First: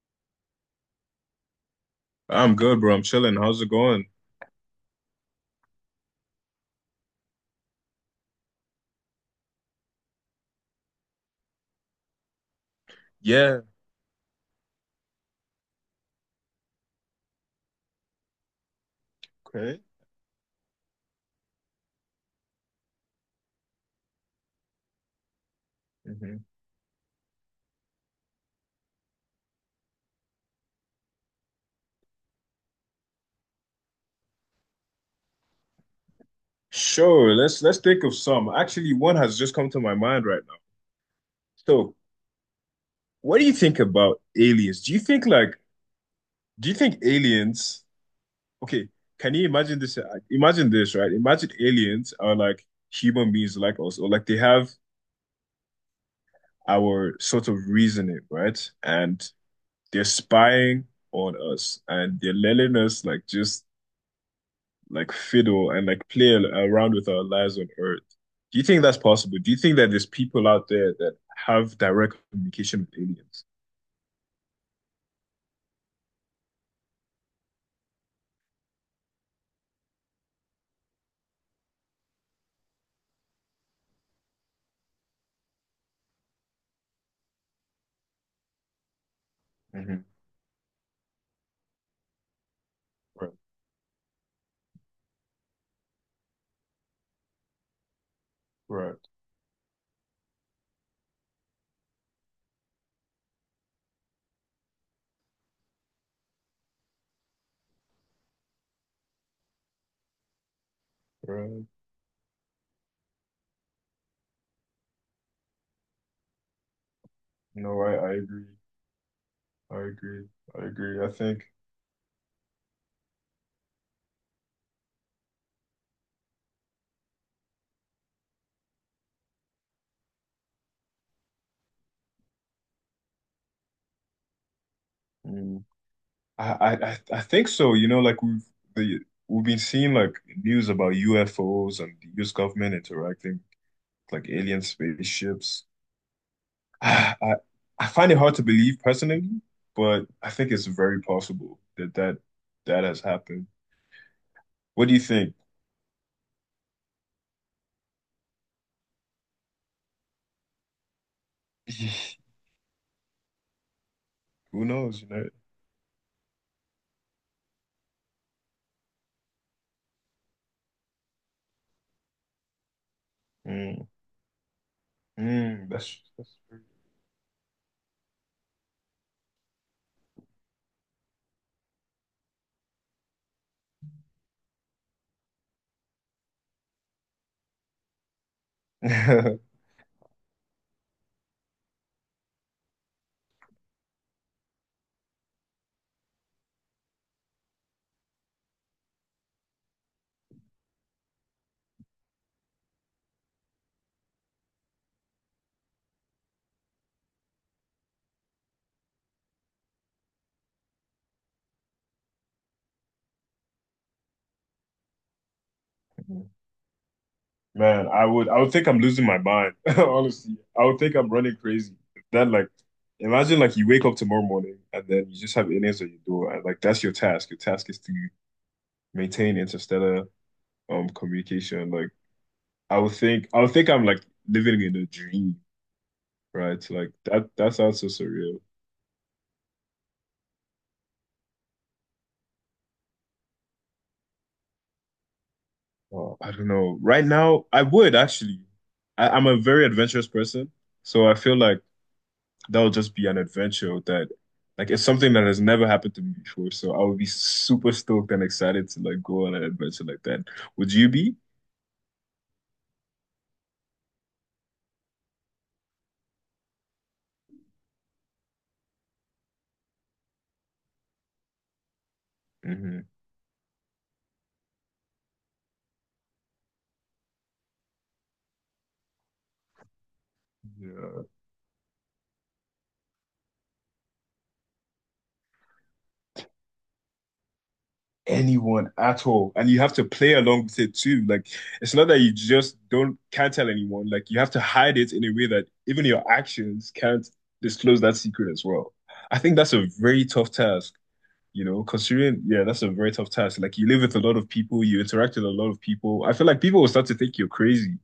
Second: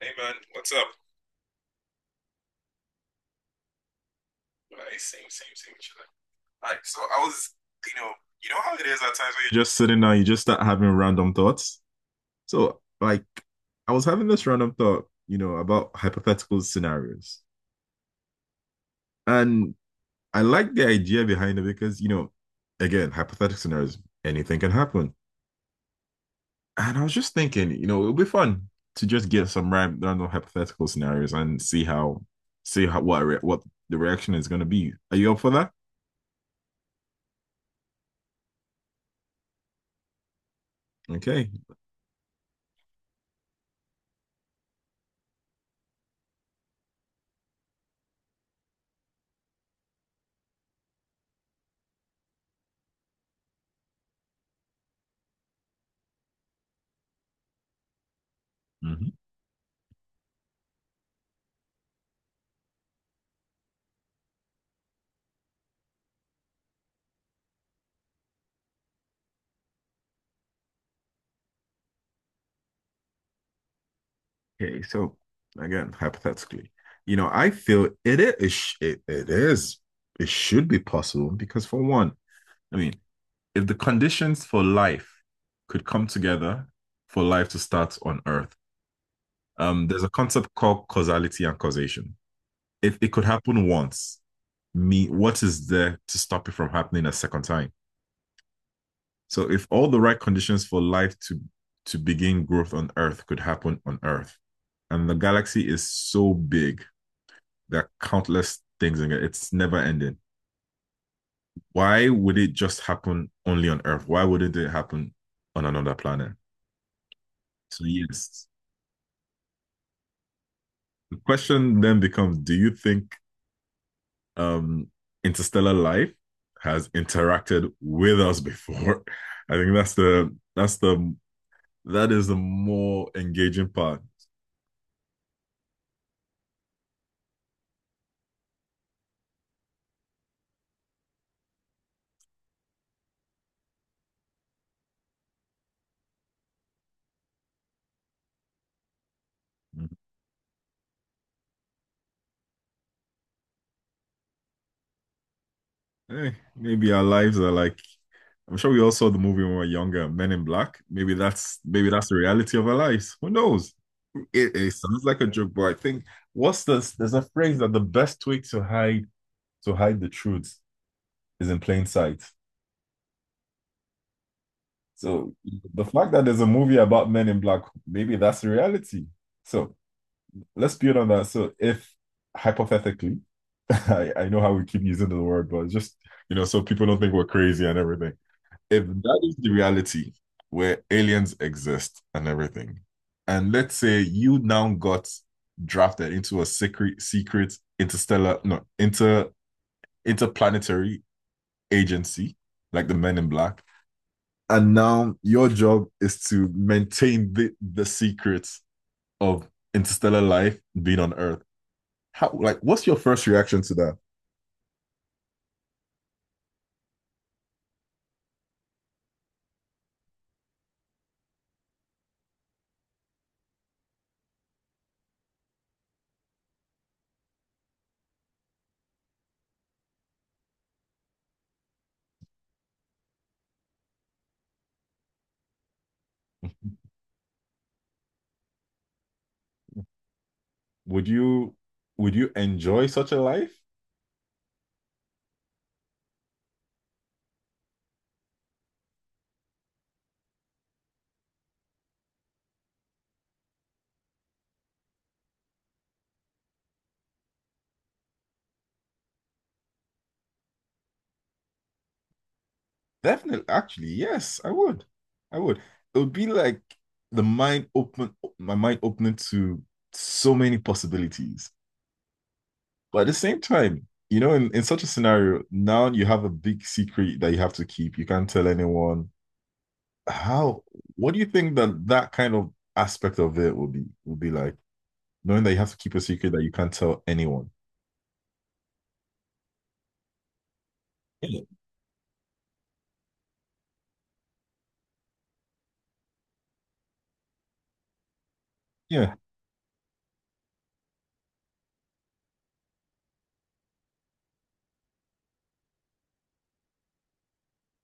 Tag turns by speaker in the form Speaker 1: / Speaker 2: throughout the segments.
Speaker 1: Hey man, what's up?
Speaker 2: I'm good, bro. I'm chilling. How's it going?
Speaker 1: Hey, same, same, same. Chilling. Like, so I was, you know, you know how it is at times when you're just sitting down, you just start having random thoughts. So, like,
Speaker 2: Yeah.
Speaker 1: I was having this random thought, about hypothetical scenarios, and
Speaker 2: Okay.
Speaker 1: I like the idea behind it because, again, hypothetical scenarios, anything can happen.
Speaker 2: Hmm.
Speaker 1: And I was just thinking, it would be fun to just get some random hypothetical scenarios and see how what what the reaction is going to be. Are you up for that?
Speaker 2: Sure. Let's think of some. Actually, one has just come to my mind right now.
Speaker 1: Okay.
Speaker 2: So, what do you think about aliens? Do you think aliens? Okay, can you imagine this? Imagine this, right? Imagine aliens are like human beings like us, or like they have our sort of reasoning, right?
Speaker 1: Mm-hmm.
Speaker 2: And they're spying on us, and they're letting us like just like fiddle and like play around with our lives on Earth. Do you think that's possible? Do you think that there's people out there that have direct communication with aliens?
Speaker 1: Okay, so again, hypothetically, I feel it is it should be possible because for one, I mean, if the conditions for life could come together for life to start on Earth, there's
Speaker 2: Hmm.
Speaker 1: a concept called causality and causation. If it could
Speaker 2: Right,
Speaker 1: happen once, what is there to stop it from happening a second time?
Speaker 2: right,
Speaker 1: So if all the right conditions for life to begin growth on Earth could happen on Earth, and the galaxy is so big. There are countless things in it. It's never ending.
Speaker 2: right.
Speaker 1: Why would it just happen only on Earth? Why wouldn't it happen on another planet?
Speaker 2: No,
Speaker 1: So
Speaker 2: I
Speaker 1: yes,
Speaker 2: agree. I agree. I agree. I
Speaker 1: the
Speaker 2: think
Speaker 1: question then becomes: do you think, um, interstellar life has interacted with us before? I think that is the more engaging part.
Speaker 2: mm, I think so. You know, like the we've been seeing like news about UFOs and the US government interacting with, like alien spaceships. I, I find it hard to believe personally, but I think it's very possible that that has happened. What do you think?
Speaker 1: Hey, maybe our lives are like, I'm sure we all saw the movie when we were younger, Men in Black. Maybe that's the reality of our lives. Who knows? It,
Speaker 2: Who
Speaker 1: it
Speaker 2: knows,
Speaker 1: sounds
Speaker 2: you
Speaker 1: like a
Speaker 2: know?
Speaker 1: joke, but I think, what's this? There's a phrase that the best way to hide the truth is in plain sight.
Speaker 2: Mm,
Speaker 1: So
Speaker 2: mm,
Speaker 1: the
Speaker 2: that's
Speaker 1: fact that
Speaker 2: that's
Speaker 1: there's a
Speaker 2: very-
Speaker 1: movie about Men in Black, maybe that's the reality. So let's build on that. So if, hypothetically, I know how we keep using the word, but just, so people don't think we're crazy and everything. If that is the reality where aliens exist and everything, and let's say you now got drafted into a secret interstellar, no, interplanetary agency, like the Men in Black, and now your job is to maintain the secrets of interstellar life being on Earth. How, like, what's your first reaction to that?
Speaker 2: Man, I would think I'm losing my mind. Honestly, I would think I'm running crazy. That like, imagine like you wake up tomorrow morning and then you just have aliens at your door and like that's your task. Your task is to maintain interstellar communication. Like I would think I'm like living in a dream. Right? So, like that sounds so surreal.
Speaker 1: Would you would you enjoy such a life?
Speaker 2: Oh, I don't know. Right now, I would actually. I'm a very adventurous person, so I feel like that'll just be an adventure that like it's something that has never happened to me before. So I would be super stoked and excited to like go on an adventure like that. Would you be?
Speaker 1: Definitely, actually, yes, I would. I would. It would be like, my mind opening to so many possibilities.
Speaker 2: Hmm.
Speaker 1: But at the same time, in such a scenario, now you have a big secret that you have to keep. You can't tell anyone. How,
Speaker 2: Yeah.
Speaker 1: what do you think that that kind of aspect of it will be like, knowing that you have to keep a secret that you can't tell anyone?
Speaker 2: Anyone at all. And you have to play along with it too. Like
Speaker 1: Yeah.
Speaker 2: it's not that you just don't can't tell anyone. Like you have to hide it in a way that even your actions can't disclose that secret as well.
Speaker 1: Yeah.
Speaker 2: I think that's a very tough task, considering yeah, that's a very tough task. Like you live with a lot of people, you interact with a lot of people. I feel like people will start to think you're crazy,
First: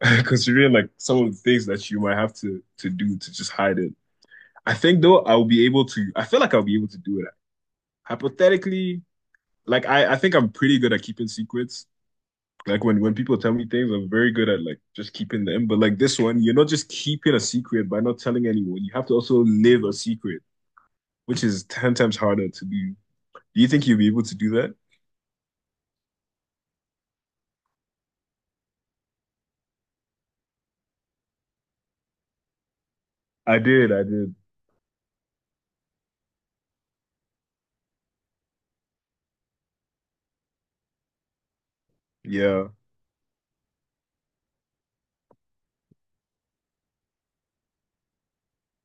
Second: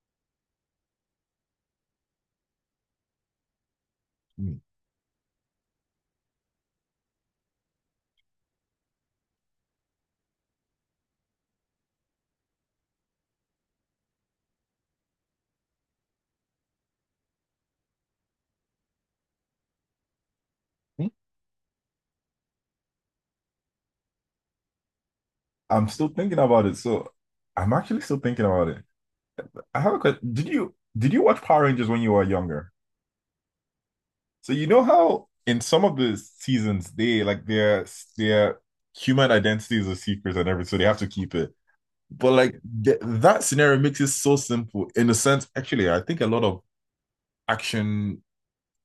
Speaker 2: considering like some of the things that you might have to do to just hide it.
Speaker 1: Mm.
Speaker 2: I think though I feel like I'll be able to do it. Hypothetically, like I think I'm pretty good at keeping secrets. Like when people tell me things, I'm very good at like just keeping them. But like this one, you're not just keeping a secret by not telling anyone. You have to also live a secret, which is 10 times harder to do. Do you think you'll be able to do that?
Speaker 1: I'm still thinking about it. So I'm actually still thinking about it. I have a question. Did you watch Power Rangers when you were younger?
Speaker 2: I did, I did.
Speaker 1: So you know how in some of the seasons they, like, their human identities are secrets and everything, so they have to keep it. But like,
Speaker 2: Yeah.
Speaker 1: th that scenario makes it so simple in a sense. Actually, I think a lot of action,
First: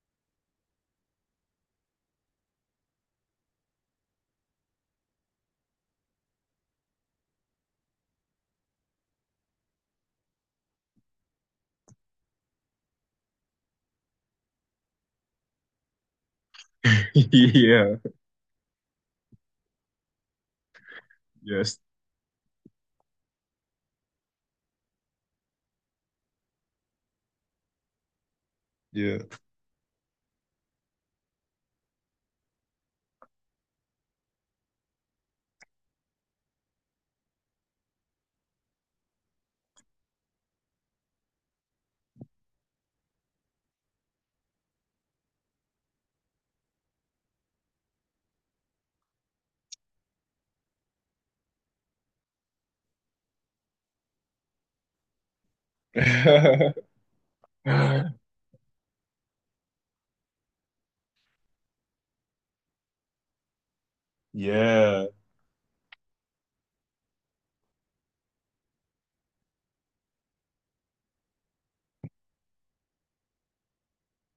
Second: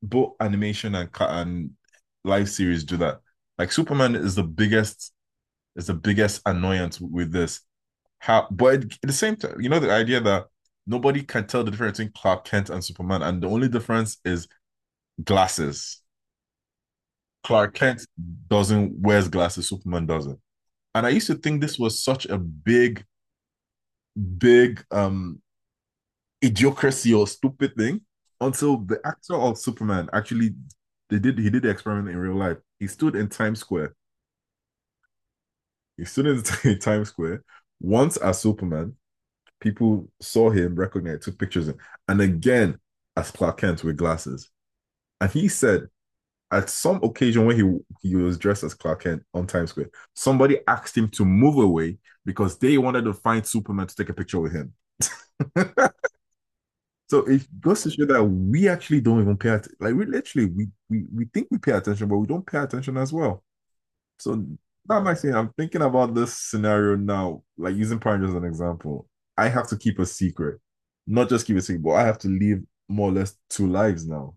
Speaker 1: both animation and live series do that. Like, Superman is the biggest annoyance with this. How But at the same time, the idea that nobody can tell the difference between Clark Kent and Superman, and the only difference is glasses. Clark
Speaker 2: Yeah.
Speaker 1: Kent doesn't wears glasses, Superman doesn't. And I used to think this
Speaker 2: Yes.
Speaker 1: was such a big, big, idiocracy, or stupid thing, until the
Speaker 2: Yeah.
Speaker 1: actor of Superman actually, they did he did the experiment in real life. He stood in Times Square. He stood in Times Square once as Superman, people saw him, recognized, took pictures, and again as Clark Kent with glasses. And he said at some occasion, when he was dressed as Clark Kent on Times Square, somebody asked him to move away because they wanted to find Superman to take a picture with him. So it goes to show that we actually don't even pay attention. Like, we literally we think we pay attention, but we don't pay attention as well. So, that
Speaker 2: Yeah.
Speaker 1: actually, I'm thinking about this scenario now, like using Prime as an example. I have to keep a secret, not just keep a secret, but I have to live more or less two lives now.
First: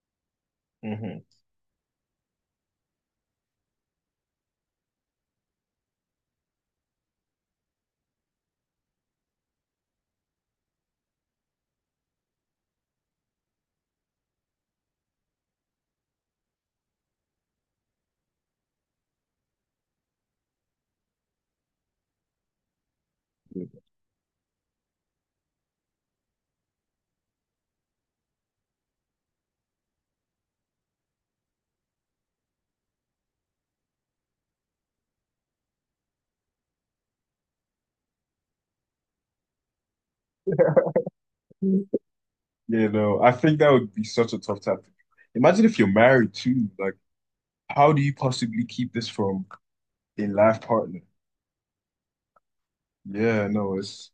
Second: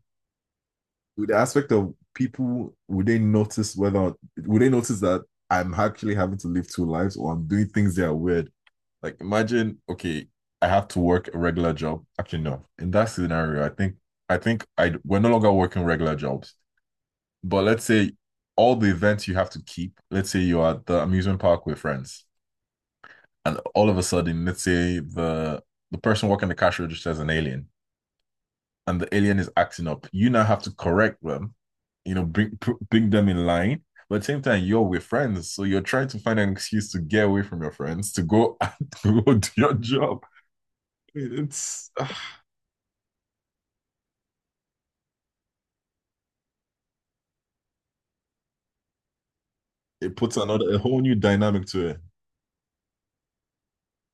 Speaker 2: Mhm.
Speaker 1: With the aspect of people, would they notice that I'm actually having to live two lives, or I'm doing things that are weird? Like imagine, okay, I have to work a regular job. Actually, no. In that scenario, I think I think I we're no longer working regular jobs. But let's say, all the events you have to keep, let's say you're at the amusement park with friends, and all of a sudden, let's say the person working the cash register is an alien, and the alien is acting up. You now have to correct them, you know, bring bring them in line. But at the same time, you're with friends, so you're trying to find an excuse to get away from your friends to go to go do your job. It's
Speaker 2: You know, I think that would be such a tough topic. Imagine if you're married too. Like, how do you possibly keep this from
Speaker 1: it
Speaker 2: a
Speaker 1: puts
Speaker 2: life
Speaker 1: another, a whole
Speaker 2: partner?
Speaker 1: new dynamic to it.
Speaker 2: Yeah, no, it's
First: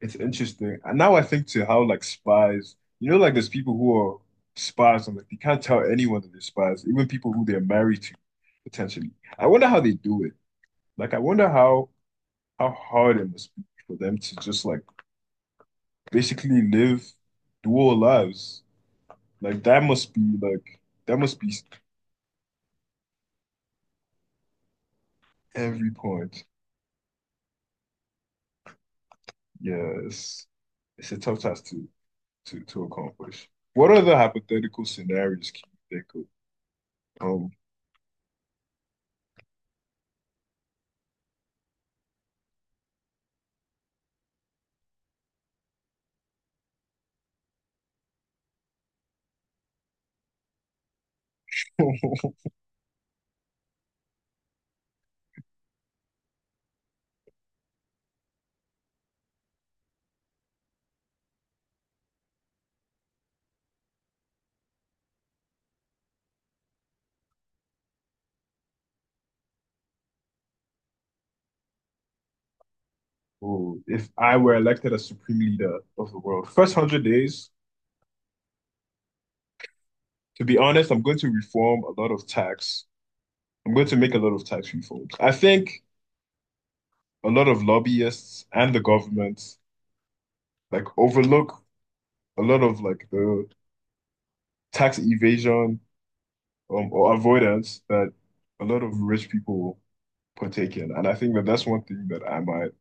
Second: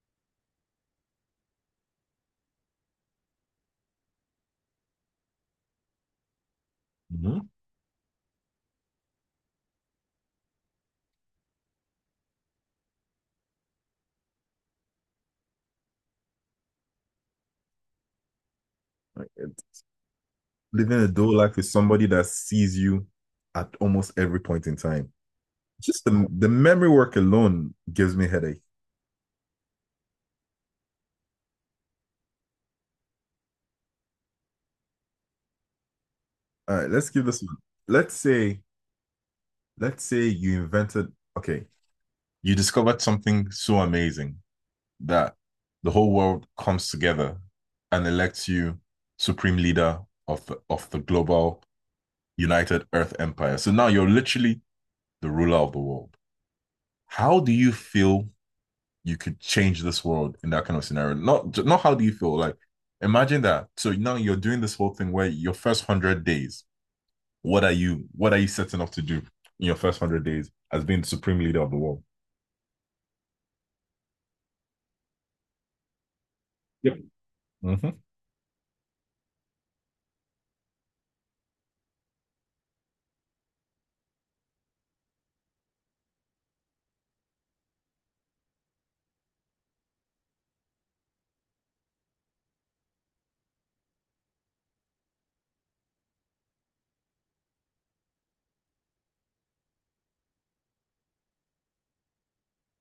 Speaker 2: it's interesting. And now I think to how like spies, like there's people who are spies and like they can't tell anyone that they're spies, even people who
Speaker 1: Mhm.
Speaker 2: they're married to, potentially. I wonder how they do it. Like, I wonder how hard it must be for them to just like basically live dual lives.
Speaker 1: Like,
Speaker 2: Like that must be like
Speaker 1: living a
Speaker 2: that
Speaker 1: dual
Speaker 2: must be
Speaker 1: life with somebody that sees you at almost every point in time.
Speaker 2: Every
Speaker 1: Just the,
Speaker 2: point.
Speaker 1: the memory work alone gives me headache.
Speaker 2: Yes. It's a tough task to accomplish. What other hypothetical scenarios can you think
Speaker 1: All right, let's give
Speaker 2: of?
Speaker 1: this one. Let's say, let's say you invented, okay, you discovered something so amazing that the whole world comes together and elects you supreme leader of the global United Earth Empire. So now you're literally the ruler of the world. How do you feel you could change this world in that kind of scenario? Not how do you feel? Like, imagine that. So now you're doing this whole thing where, your first 100 days, what are you setting up to do in your first 100 days as being the supreme leader of the world?
Speaker 2: Ooh, if I were elected as supreme leader of the world, first
Speaker 1: Yep.
Speaker 2: 100 days,
Speaker 1: Mhm,
Speaker 2: to be honest, I'm going to reform a lot of tax. I'm going to make a lot of tax reforms. I think a lot of lobbyists and the government like overlook a lot of like the tax evasion or avoidance that a lot of rich people partake in. And I think that that's one thing that I might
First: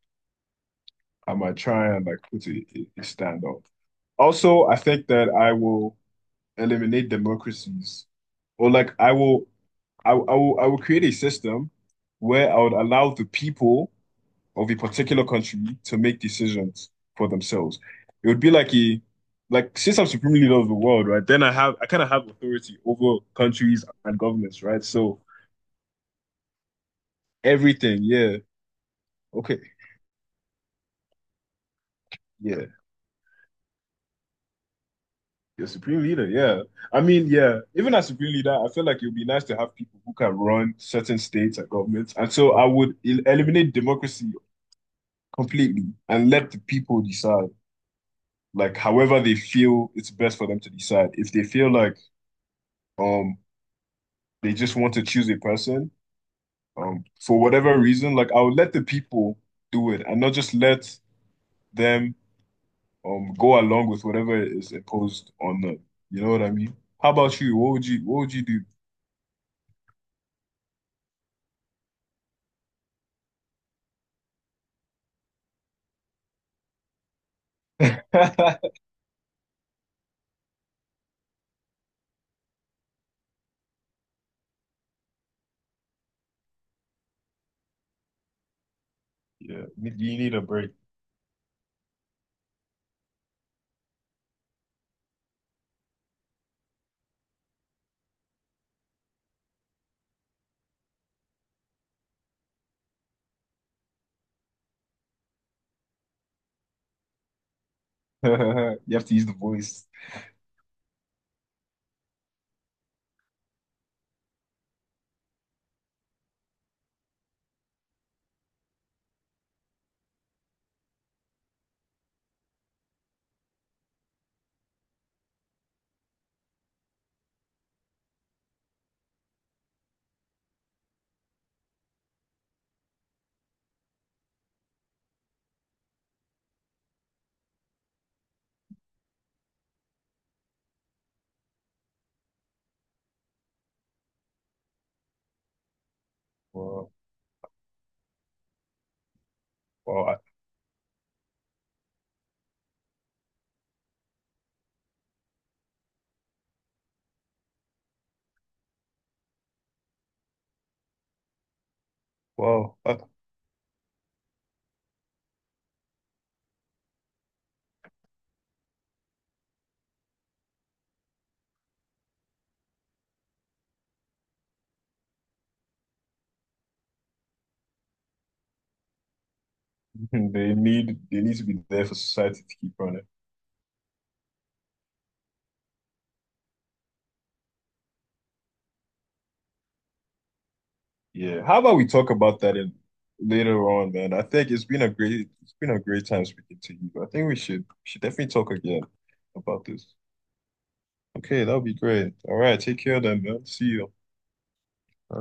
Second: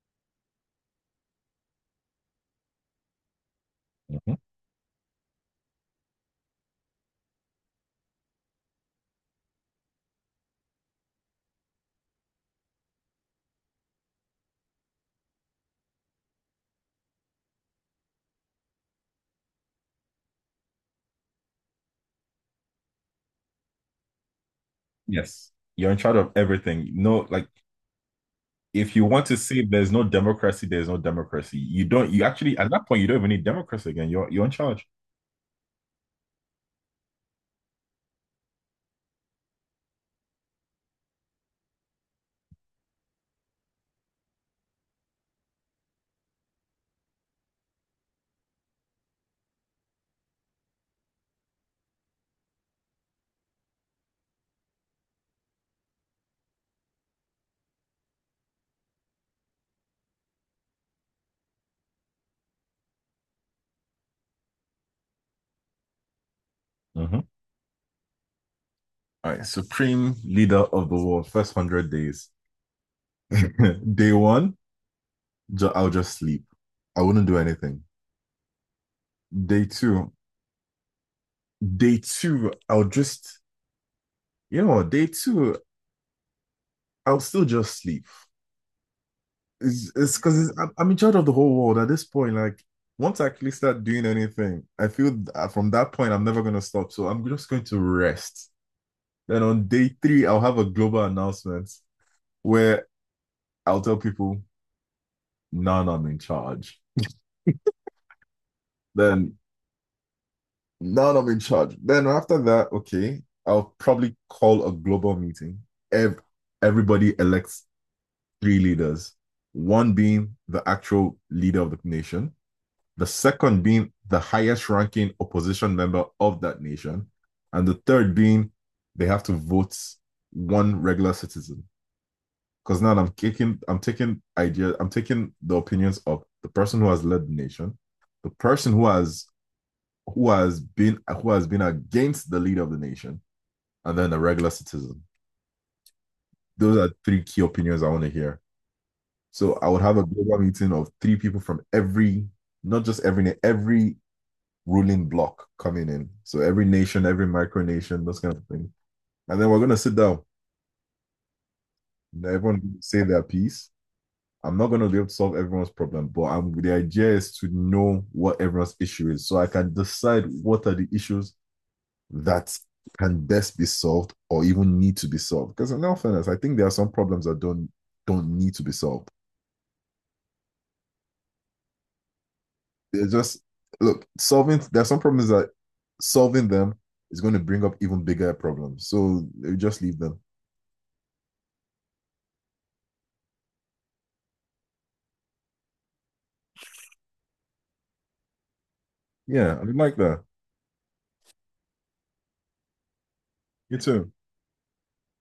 Speaker 2: I might try and like put a stand on.
Speaker 1: mhm.
Speaker 2: Also, I think that I will eliminate democracies, or like I will create a system where I would allow the people of a particular country to make decisions for themselves. It would be like since I'm supreme leader of the world, right? Then I kind of have authority over countries and governments, right? So
Speaker 1: Yes. You're in charge of everything. No, like,
Speaker 2: everything, yeah.
Speaker 1: if you want to
Speaker 2: Okay,
Speaker 1: say there's no democracy, there's no democracy. You don't you actually,
Speaker 2: yeah.
Speaker 1: at that point, you don't even need democracy again. You're in charge.
Speaker 2: Your supreme leader, yeah. I mean, yeah. Even as supreme leader, I feel like it would be nice to have people who can run certain states and governments. And so I would eliminate democracy completely and let the people decide, like however they feel it's best for them to decide. If they feel like um they just want to choose a person, for whatever reason, like I would let the people do it and not just let them go along with whatever is imposed on them. You know what I mean? How
Speaker 1: Mhm.
Speaker 2: about you? What would you do?
Speaker 1: All right. Supreme leader of the world, first 100 days. Day one, I'll just sleep. I wouldn't do anything. Day two, day two, I'll just, you know what, day two, I'll still just sleep.
Speaker 2: Yeah,
Speaker 1: It's
Speaker 2: you
Speaker 1: it's
Speaker 2: you need a
Speaker 1: because it's, I'm,
Speaker 2: break.
Speaker 1: I'm in charge of the whole world at this point. Like, once I actually start doing anything, I feel that from that point, I'm never going to stop. So I'm just going to rest. Then on day three, I'll have a global announcement where I'll tell people, now I'm in charge.
Speaker 2: You have to use the
Speaker 1: Then,
Speaker 2: voice.
Speaker 1: now that I'm in charge. Then after that, okay, I'll probably call a global meeting. Ev Everybody elects three leaders, one being the actual leader of the nation, the second being the highest ranking opposition member of that nation, and the third being, they have to vote, one regular citizen. Because now I'm taking ideas, I'm taking the opinions of the person who has led the nation, the person who has been against the leader of the nation, and then the regular citizen. Those
Speaker 2: Wow,
Speaker 1: are three key opinions I want to hear. So I would have a global meeting of three people from not just every ruling block coming in. So every nation, every micronation, those kind of thing. And then we're gonna sit down. Everyone
Speaker 2: wow,
Speaker 1: say
Speaker 2: wow.
Speaker 1: their piece. I'm not gonna be able to solve everyone's problem, but the idea is to know what everyone's issue is, so I can decide what are the issues that can best be solved or even need to be solved. Because in all fairness, I think there are some problems that don't need to be solved.
Speaker 2: They need to be there for society to keep
Speaker 1: They're
Speaker 2: running.
Speaker 1: just, look, solving, there are some problems that solving them is going to bring up even bigger problems. So just leave them.
Speaker 2: Yeah, how about we talk about that in later on, man? I think it's been a great time speaking to you. I think we should definitely talk again
Speaker 1: Yeah, I
Speaker 2: about
Speaker 1: mean,
Speaker 2: this.
Speaker 1: like that.
Speaker 2: Okay, that would be great. All right, take care then, man. See
Speaker 1: You
Speaker 2: you.
Speaker 1: too.